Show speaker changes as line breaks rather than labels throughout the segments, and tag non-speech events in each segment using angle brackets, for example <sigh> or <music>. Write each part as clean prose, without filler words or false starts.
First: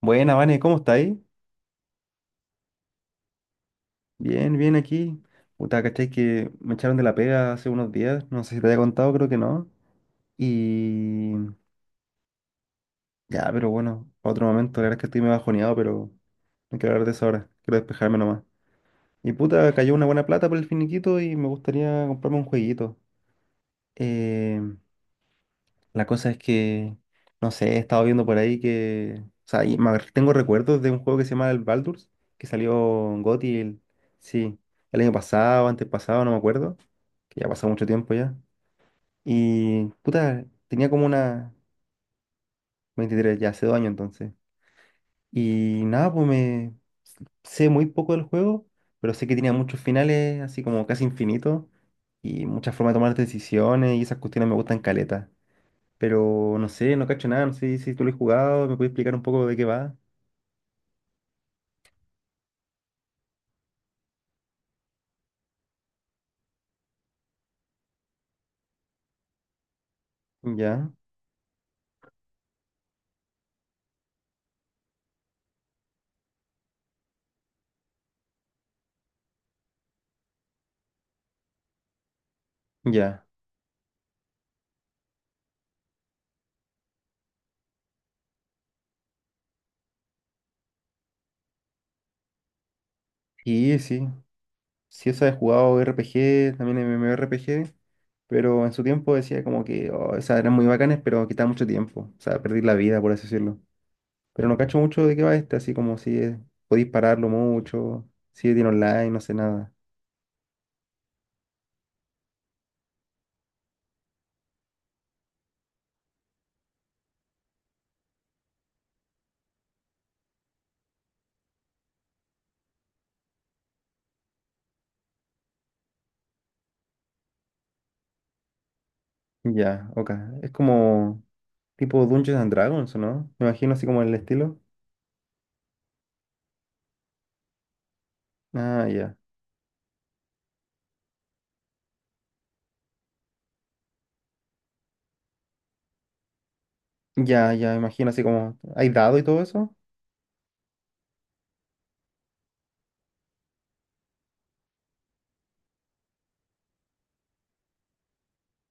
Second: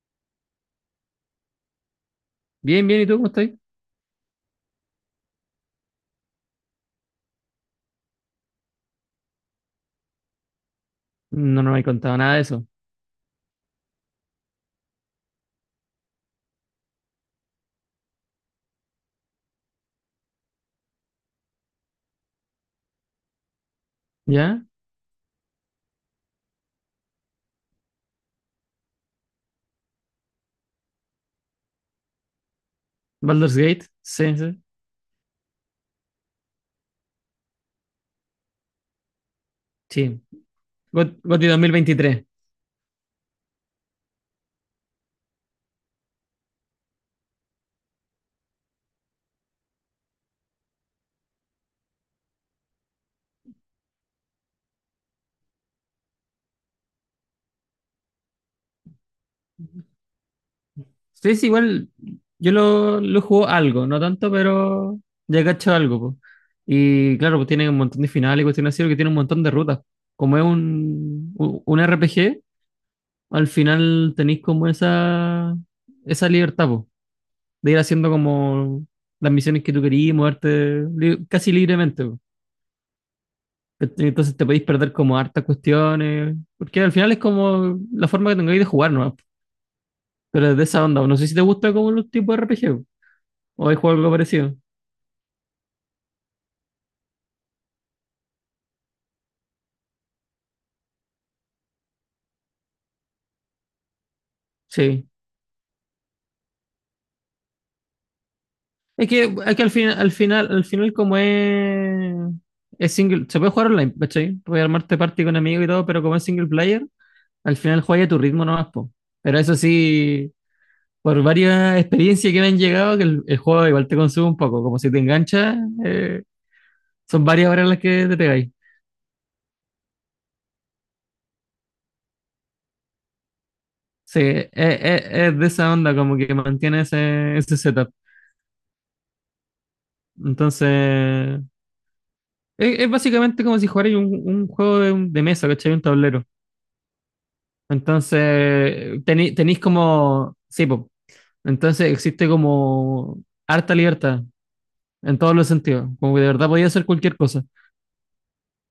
Buena, Vane, ¿cómo estáis?
Bien, bien, ¿y tú cómo estás?
Bien, bien aquí. Puta, ¿cachai? Que me echaron de la pega hace unos días. No sé si te había contado, creo que no. Y
No, no me he contado nada de eso.
ya, pero bueno, pa' otro momento. La verdad es que estoy medio bajoneado, pero no quiero hablar de eso ahora. Quiero despejarme nomás. Y puta, cayó una buena plata por el finiquito y me gustaría comprarme un jueguito. Eh,
¿Ya?
La cosa es que, no sé, he estado viendo por ahí que, o sea, tengo recuerdos de un juego que se llama el Baldur's, que salió en GOTY,
Baldur's Gate, sí,
sí,
sí.
el año pasado, antes pasado, no me acuerdo, que ya pasó mucho tiempo ya. Y,
Sí.
puta, tenía como
GOTY
una
2023.
23 ya hace dos años entonces. Y nada, pues me sé muy poco del juego, pero sé que tenía muchos finales, así como casi infinitos, y muchas formas de tomar decisiones, y esas cuestiones me gustan caleta. Pero no sé, no cacho nada, no sé si tú lo has jugado, me puedes explicar un poco de qué va.
Sí, sí, igual yo lo juego algo, no tanto, pero ya cacho algo, po. Y claro, pues tiene un montón de finales y cuestiones así, porque tiene un montón de rutas. Como es
Ya,
un RPG, al final tenéis como esa libertad, po, de ir haciendo como las misiones que tú querías, moverte casi libremente.
ya.
¿Cachai? Entonces te podéis perder como hartas cuestiones, porque al final es como la forma que tengáis de jugar, ¿no? Pero es de esa onda, no sé si te gusta como los tipos de RPG, o hay
Y
juego
sí,
algo parecido.
sí, esa he jugado RPG, también MMORPG, pero en su tiempo decía como que oh, esas eran muy bacanas, pero quitaba mucho tiempo, o sea, perdí la vida, por así decirlo. Pero no cacho mucho
Sí.
de qué va este, así como si es- podéis pararlo mucho, si tiene
Es
online, no sé
que, es que al
nada.
final como es single, se puede jugar online, ¿cachai? Puedes armarte party con amigos y todo, pero como es single player, al final juegas a tu ritmo nomás, po. Pero eso sí, por varias experiencias que me han llegado, que el juego igual te consume un poco, como si te enganchas, eh, son varias horas las que te pegáis.
Ya, ok. Es como tipo Dungeons and Dragons, ¿o no? Me imagino así como el
Sí, es,
estilo.
es- es de esa onda, como que mantiene ese setup.
Ah, ya.
Entonces, es básicamente como si jugarais un juego de mesa, ¿cachai? Un tablero.
Ya, ya, imagino así como. ¿Hay
Entonces,
dado y todo
tenéis
eso?
como. Sí, po. Entonces, existe como harta libertad en todos los sentidos. Como que de verdad podía hacer cualquier cosa.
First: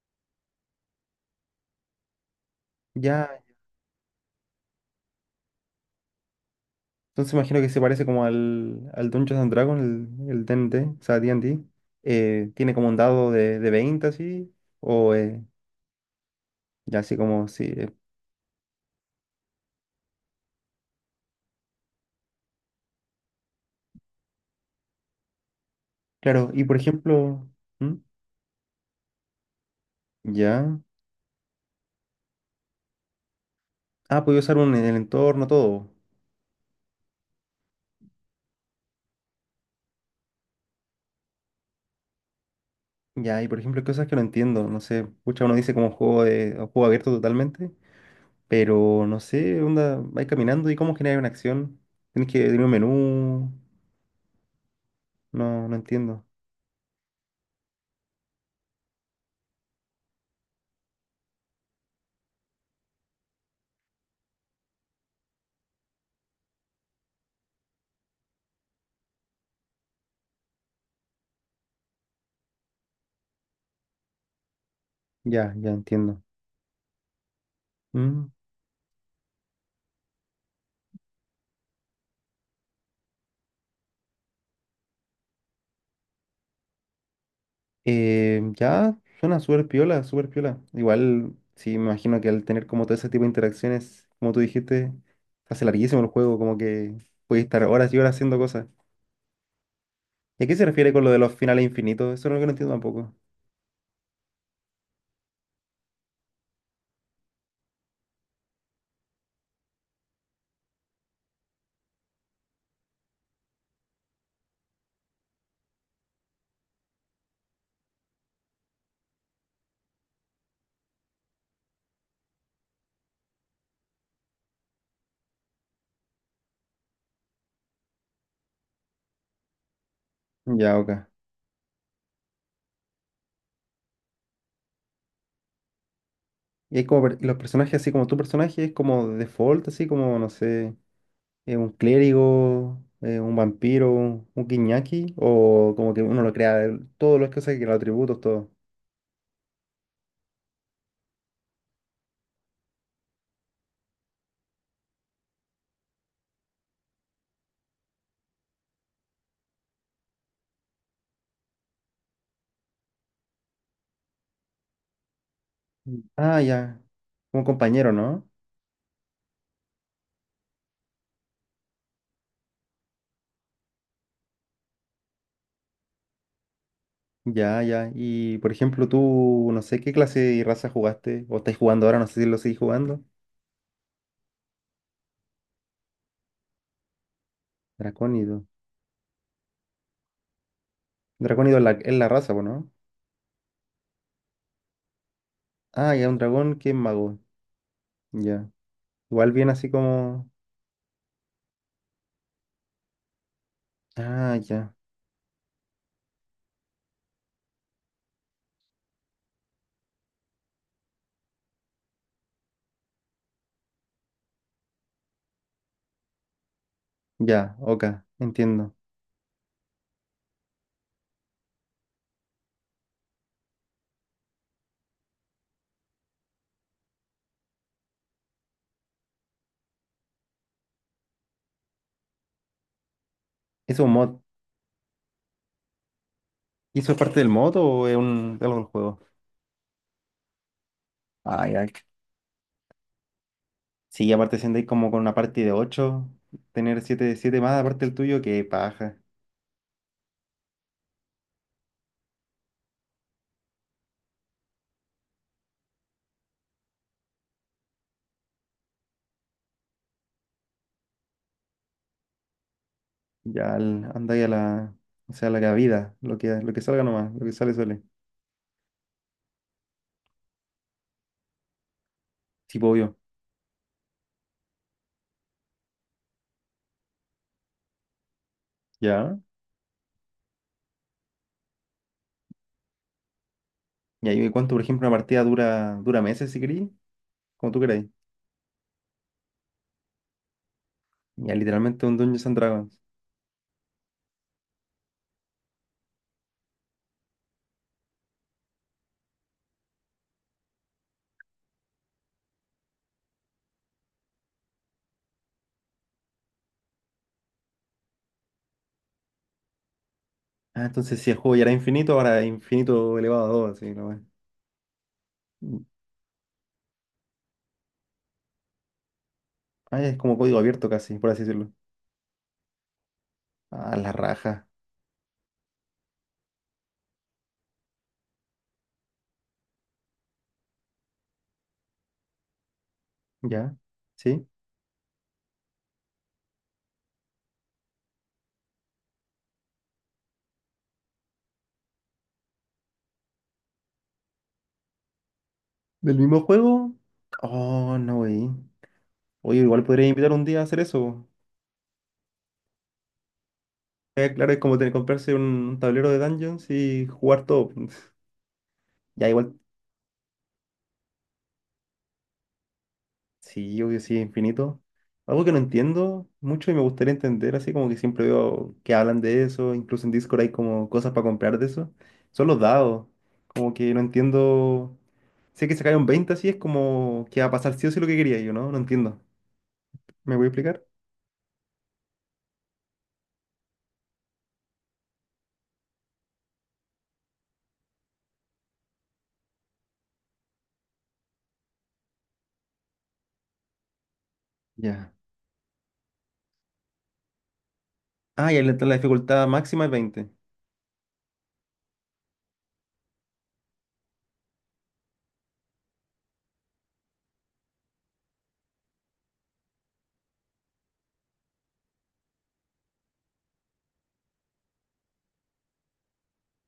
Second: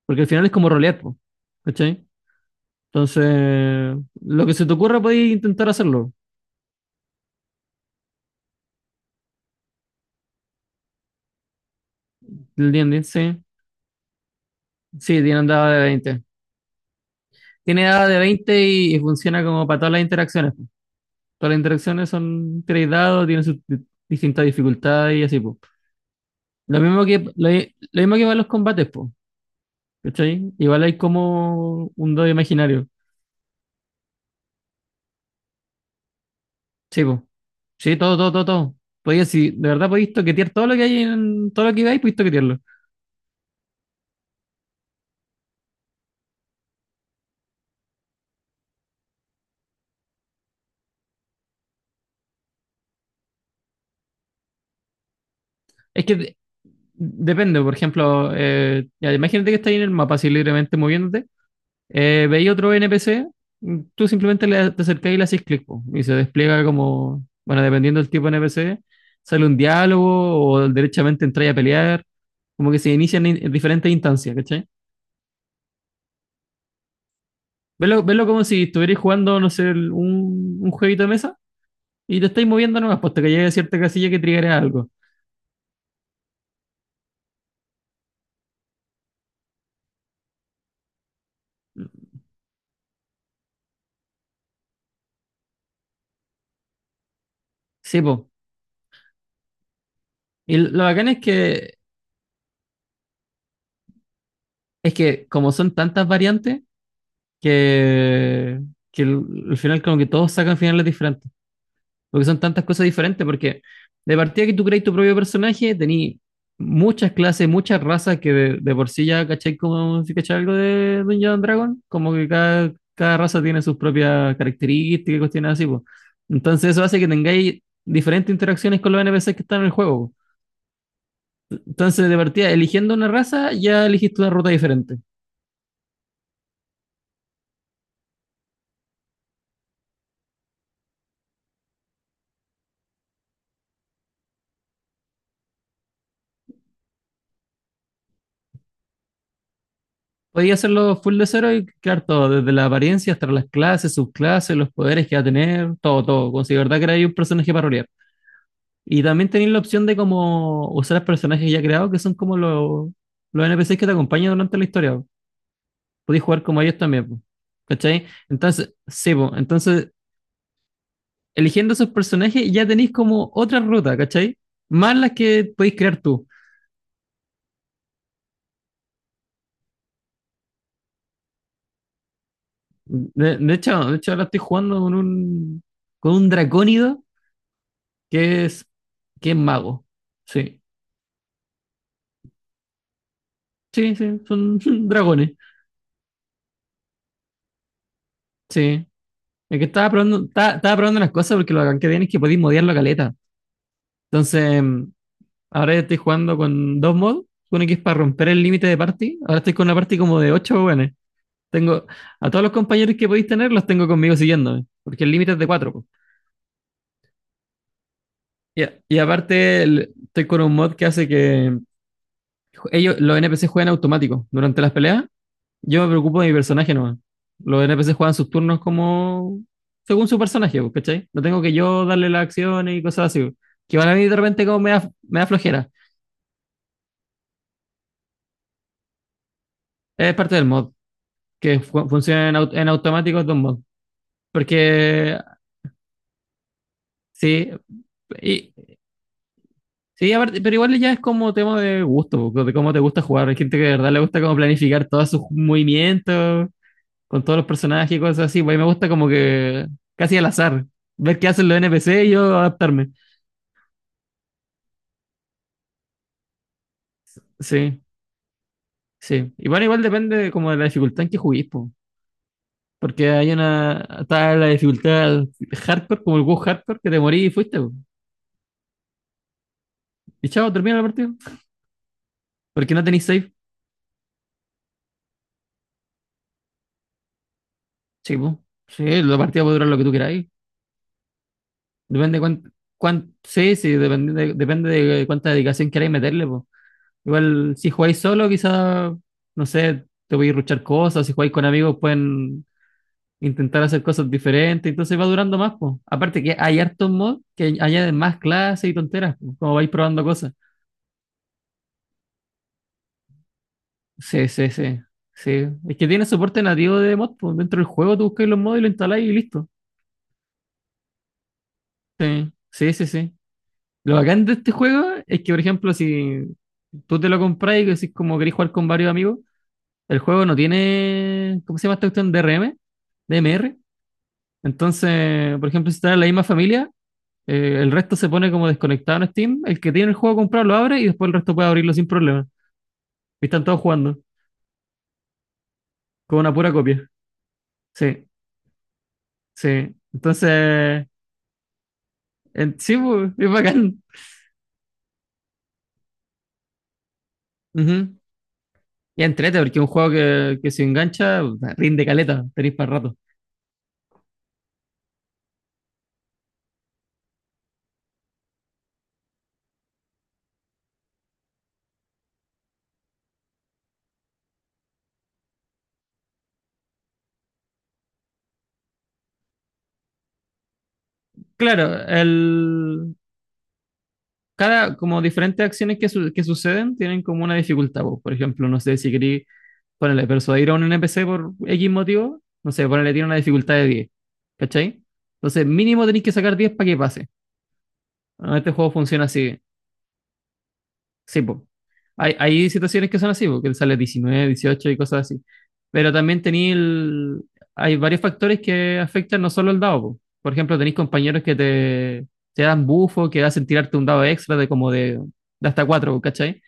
Porque al final es como rolear, po, ¿cachai?
Ya,
Entonces, lo que se te ocurra podéis intentar hacerlo.
entonces imagino que se parece como al Dungeons and Dragons, el D&D, o sea, D&D. Tiene como un
¿Entiendes?
dado
Sí.
de 20 así, o
Sí, Dean andaba de 20.
ya así como, sí.
Tiene dado de 20 y funciona como para todas las interacciones, po. Todas las interacciones son tres dados, tienen sus distintas dificultades y así, po.
Claro, y por
Lo mismo que,
ejemplo,
lo, i-
¿Mm?
lo mismo que para los combates, po. ¿Cachai?
Ya.
Igual hay como un dado imaginario.
Ah, puedo usar un, el entorno, todo.
Sí, po. Sí, todo, todo, todo, todo. Podía, si de verdad podéis toquetear todo lo que hay en todo lo que veis, podéis toquetearlo.
Ya, y por ejemplo, hay cosas que no entiendo, no sé, pucha, uno dice como juego de, o juego abierto totalmente, pero no sé, onda, vais caminando y cómo generar una acción. Tienes que tener un menú, no, no
Es que
entiendo.
depende, por ejemplo, ya, imagínate que estáis en el mapa así libremente moviéndote. Veía otro NPC. Tú simplemente te acercás y le haces clic, po, y se despliega como, bueno, dependiendo del tipo de NPC, sale un diálogo o derechamente entráis a pelear, como que se inician en diferentes instancias, ¿cachai?
Ya, ya entiendo.
Verlo, verlo
¿Mm?
como si estuvierais jugando, no sé, un jueguito de mesa, y te estáis moviendo nomás, pues hasta que llegue a cierta casilla que triggerea algo.
Ya, suena súper piola, súper piola. Igual, sí, me imagino que al tener como todo ese tipo de interacciones, como tú dijiste, se hace larguísimo el juego, como que puedes estar horas y
Sí,
horas
pues.
haciendo cosas. ¿Y a qué
Y
se
lo
refiere con
bacán
lo de
es
los finales
que,
infinitos? Eso es lo que no entiendo tampoco.
es que como son tantas variantes, que, que al final como que todos sacan finales diferentes. Porque son tantas cosas diferentes, porque de partida que tú creas tu propio personaje, tení muchas clases, muchas razas que de por sí ya caché, como si caché algo de Dungeons and Dragon, como que cada raza tiene sus propias características y cuestiones así, pues. Entonces eso hace que tengáis diferentes interacciones con los NPCs que están en el juego, po.
Ya, ok.
Entonces, de partida, eligiendo una raza, ya elegiste una ruta diferente.
Y hay como y los personajes, así como tu personaje, es como de default, así como, no sé, un clérigo, un vampiro, un guiñaki, o como que uno lo crea, todos los cosas que los atributos, todo.
Podías hacerlo full de cero y crear todo, desde la apariencia hasta las clases, subclases, los poderes que va a tener, todo, todo, como si de verdad creáis un personaje para rolear. Y también tenéis la opción de como usar los personajes ya creados, que son como los NPCs que te acompañan durante la historia, po.
Mm.
Podéis
Ah,
jugar como ellos
ya,
también, po,
como compañero,
¿cachai?
¿no?
Entonces, sí, po, entonces, eligiendo esos personajes ya tenéis como otra ruta, ¿cachai? Más las que podéis crear tú.
Ya, ya. Y por ejemplo, tú, no sé qué clase y raza jugaste, o estáis jugando ahora, no sé si lo seguís jugando.
De hecho, ahora estoy jugando con un dracónido que
Dracónido.
es, que es mago. Sí,
Dracónido es la raza, po, ¿no?
sí, sí, son <laughs> dragones.
Ah, ya, un dragón que es mago. Ya.
Sí.
Igual bien
Es que
así
estaba probando,
como.
estaba, estaba probando las cosas porque lo que tiene es que podéis modiar la caleta.
Ah,
Entonces,
ya.
ahora estoy jugando con dos mods. Uno que es para romper el límite de party. Ahora estoy con una party como de ocho buenos. Tengo a todos los compañeros que podéis tener, los tengo conmigo siguiéndome, porque el límite es de cuatro, po.
Ya, ok,
Y, a-
entiendo.
y aparte, el- estoy con un mod que hace que ellos, los NPC juegan automático durante las peleas. Yo me preocupo de mi personaje nomás. Los NPC juegan sus turnos como según su personaje, po, ¿cachai? No tengo que yo darle las acciones y cosas así, po. Que
¿Eso es
van
un
a mí de
mod?
repente como me da flojera.
¿Y eso es parte del mod o es un, algo del juego?
Es parte del mod.
Ah,
Que
ya.
funcionen en automático dos mods.
Sí, aparte si andáis como con una
Porque
party de 8, tener siete, 7
sí,
más aparte del tuyo, que
y-
paja.
sí aparte, pero igual ya es como tema de gusto, de cómo te gusta jugar. Hay gente que de verdad le gusta como planificar todos sus movimientos con todos los personajes y cosas así. Pues a mí me gusta como que casi al azar, ver qué hacen los NPC y yo adaptarme.
Andáis a la. O sea, a la cabida, lo que salga nomás, lo que sale, sale.
Sí, sí. Y bueno, igual depende como de la dificultad en que juguís, po.
Sí, pues, obvio.
Porque hay una, está la dificultad hardcore, como el WoW hardcore, que te morís y fuiste, po.
Ya.
Y chao, termina la partida. Porque no tenéis save.
Y ahí cuánto, por ejemplo, una partida dura, dura meses si queréis, como tú queráis.
Sí, po. Sí, la partida puede durar lo que tú queráis.
Ya literalmente un
Depende
Dungeons and Dragons.
cuánto, sí, sí, depende de cuánta dedicación queráis meterle, po. Igual, si jugáis solo, quizás, no sé, te voy a ruchar cosas, si jugáis con amigos pueden intentar hacer cosas diferentes, entonces va durando más, po. Aparte que hay hartos mods que añaden más clases y tonteras, po, como vais probando cosas.
Ah, entonces si el juego ya era infinito, ahora es infinito elevado a 2, así nomás.
Sí, sí, sí. Sí.
Mm.
Es que tiene soporte nativo de mod, po. Dentro del juego tú buscáis los mods y lo instaláis y listo.
Ah, es como código abierto casi, por así decirlo.
Sí, sí, sí, sí.
Ah, la
Lo bacán de
raja.
este juego es que, por ejemplo, si tú te lo compras y decís como querés jugar con varios amigos, el juego no tiene, ¿cómo se llama esta cuestión? DRM,
Ya.
DMR.
¿Sí?
Entonces, por ejemplo, si estás en la misma familia, el resto se pone como desconectado en Steam. El que tiene el juego comprado lo abre y después el resto puede abrirlo sin problema. Y están todos jugando
¿Del
con
mismo
una pura
juego?
copia.
Oh, no,
Sí,
güey. Oye, igual
sí.
podría invitar un día a hacer
Entonces,
eso.
sí, pues, es bacán.
Claro, es como tener comprarse un tablero de Dungeons y jugar todo.
Ujú.
<laughs>
Y
Ya igual
entrete, porque es un juego que se engancha, rinde caleta, tenéis para rato.
sí, obvio, sí, infinito. Algo que no entiendo mucho y me gustaría entender, así como que siempre veo que hablan de eso, incluso en Discord hay como cosas para comprar de eso, son los dados. Como que no entiendo. Sé que se cae un 20 así, es como que va a pasar sí o sí lo que quería yo, ¿no? No entiendo. ¿Me voy a explicar?
Claro, como diferentes acciones que suceden tienen como una dificultad, po. Por ejemplo, no sé si queréis ponerle persuadir a un NPC por X motivo, no sé, ponerle tiene una dificultad de 10, ¿cachai?
Ya.
Entonces, mínimo tenéis que sacar 10 para que pase.
Ah,
Bueno,
y
este
la
juego
la
funciona
dificultad
así.
máxima es veinte.
Sí, po. Hay situaciones que son así, porque él sale 19, 18 y cosas así. Pero también tenéis el... hay varios factores que afectan no solo el dado, po. Por ejemplo, tenéis compañeros que te dan bufo, que hacen tirarte un dado extra de como de hasta 4, ¿cachai?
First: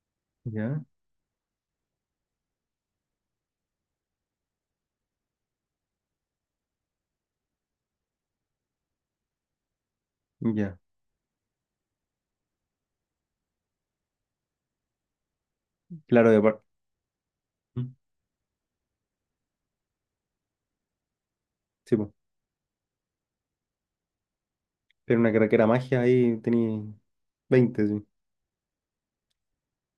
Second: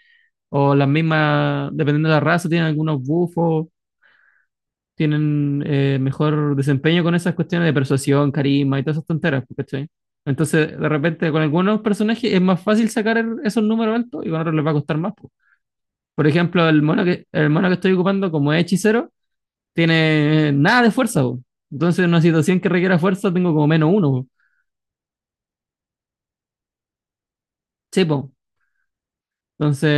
O
Ya,
las mismas, dependiendo de la raza, tienen algunos bufos, tienen mejor desempeño con esas cuestiones de persuasión, carisma y todas esas tonteras, po, ¿cachai?
ya.
Entonces, de repente, con algunos personajes es más fácil sacar esos números altos y con otros les va a costar más, po. Por
Claro, de par-.
ejemplo, el mono que
Mm.
estoy ocupando como es hechicero, tiene nada de fuerza, po.
Sí,
Entonces,
pues.
en una situación que requiera fuerza, tengo como menos uno, po.
Pero una carrera magia ahí tenía 20 sí.
Sí, po. Entonces,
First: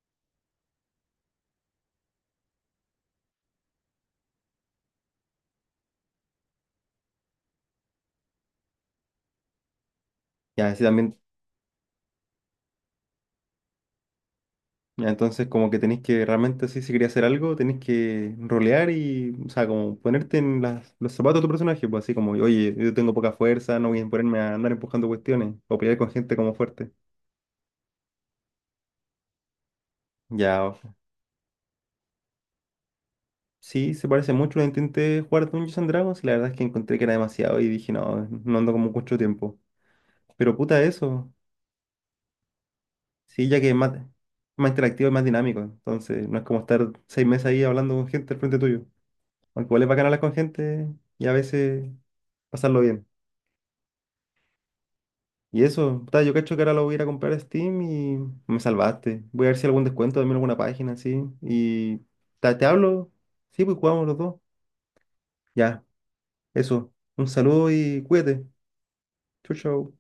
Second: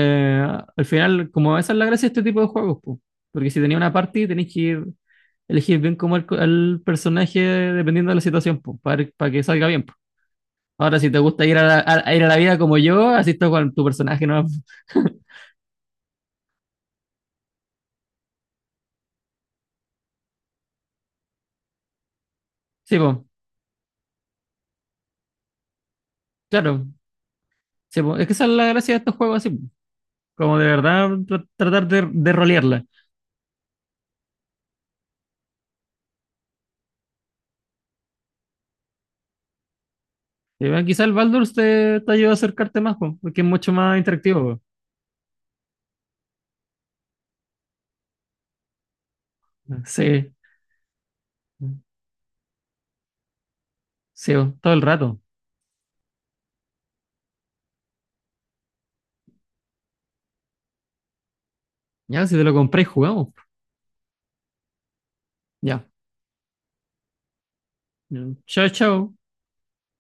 al final, como esa es la gracia de este tipo de juegos, po. Porque si tenía una party, tenéis que ir, elegir bien como el personaje dependiendo de la situación, po, para que salga bien, po.
Ya, sí,
Ahora, si
también.
te gusta ir a la, a ir a la vida como yo, así está con tu personaje, ¿no? <laughs>
Entonces, como que tenéis que realmente, así, si quería hacer algo, tenéis que rolear y, o sea, como ponerte en los zapatos de tu personaje, pues así como, oye, yo
Sí,
tengo
po.
poca fuerza, no voy a ponerme a andar empujando cuestiones o pelear con gente como
Claro.
fuerte.
Sí, po. Es que esa es la gracia de estos juegos así, po. Como
Ya,
de
o-
verdad tratar de rolearla.
sí, se parece mucho. Lo intenté jugar Dungeons and Dragons y la verdad es que encontré que era demasiado y dije, no, no ando como mucho tiempo. Pero
Y
puta
bueno, quizá el
eso,
Baldur's te ayuda a acercarte más, po, porque es
sí, ya que
mucho
es más,
más interactivo,
más interactivo y más dinámico, entonces no es como estar 6 meses ahí hablando con gente al frente tuyo. Aunque
po.
igual es bacán hablar
Sí,
con gente y a veces pasarlo bien.
sí, po, todo el rato.
Y eso, puta, yo cacho que ahora lo voy a ir a comprar a Steam y me salvaste. Voy a ver si hay algún descuento, también alguna página, sí. Y
Ya, si te lo
te,
compré,
hablo.
jugamos, po.
Sí, pues jugamos los dos. Ya,
Ya.
eso. Un saludo y cuídate.
Chao, chao.
Chau, chau.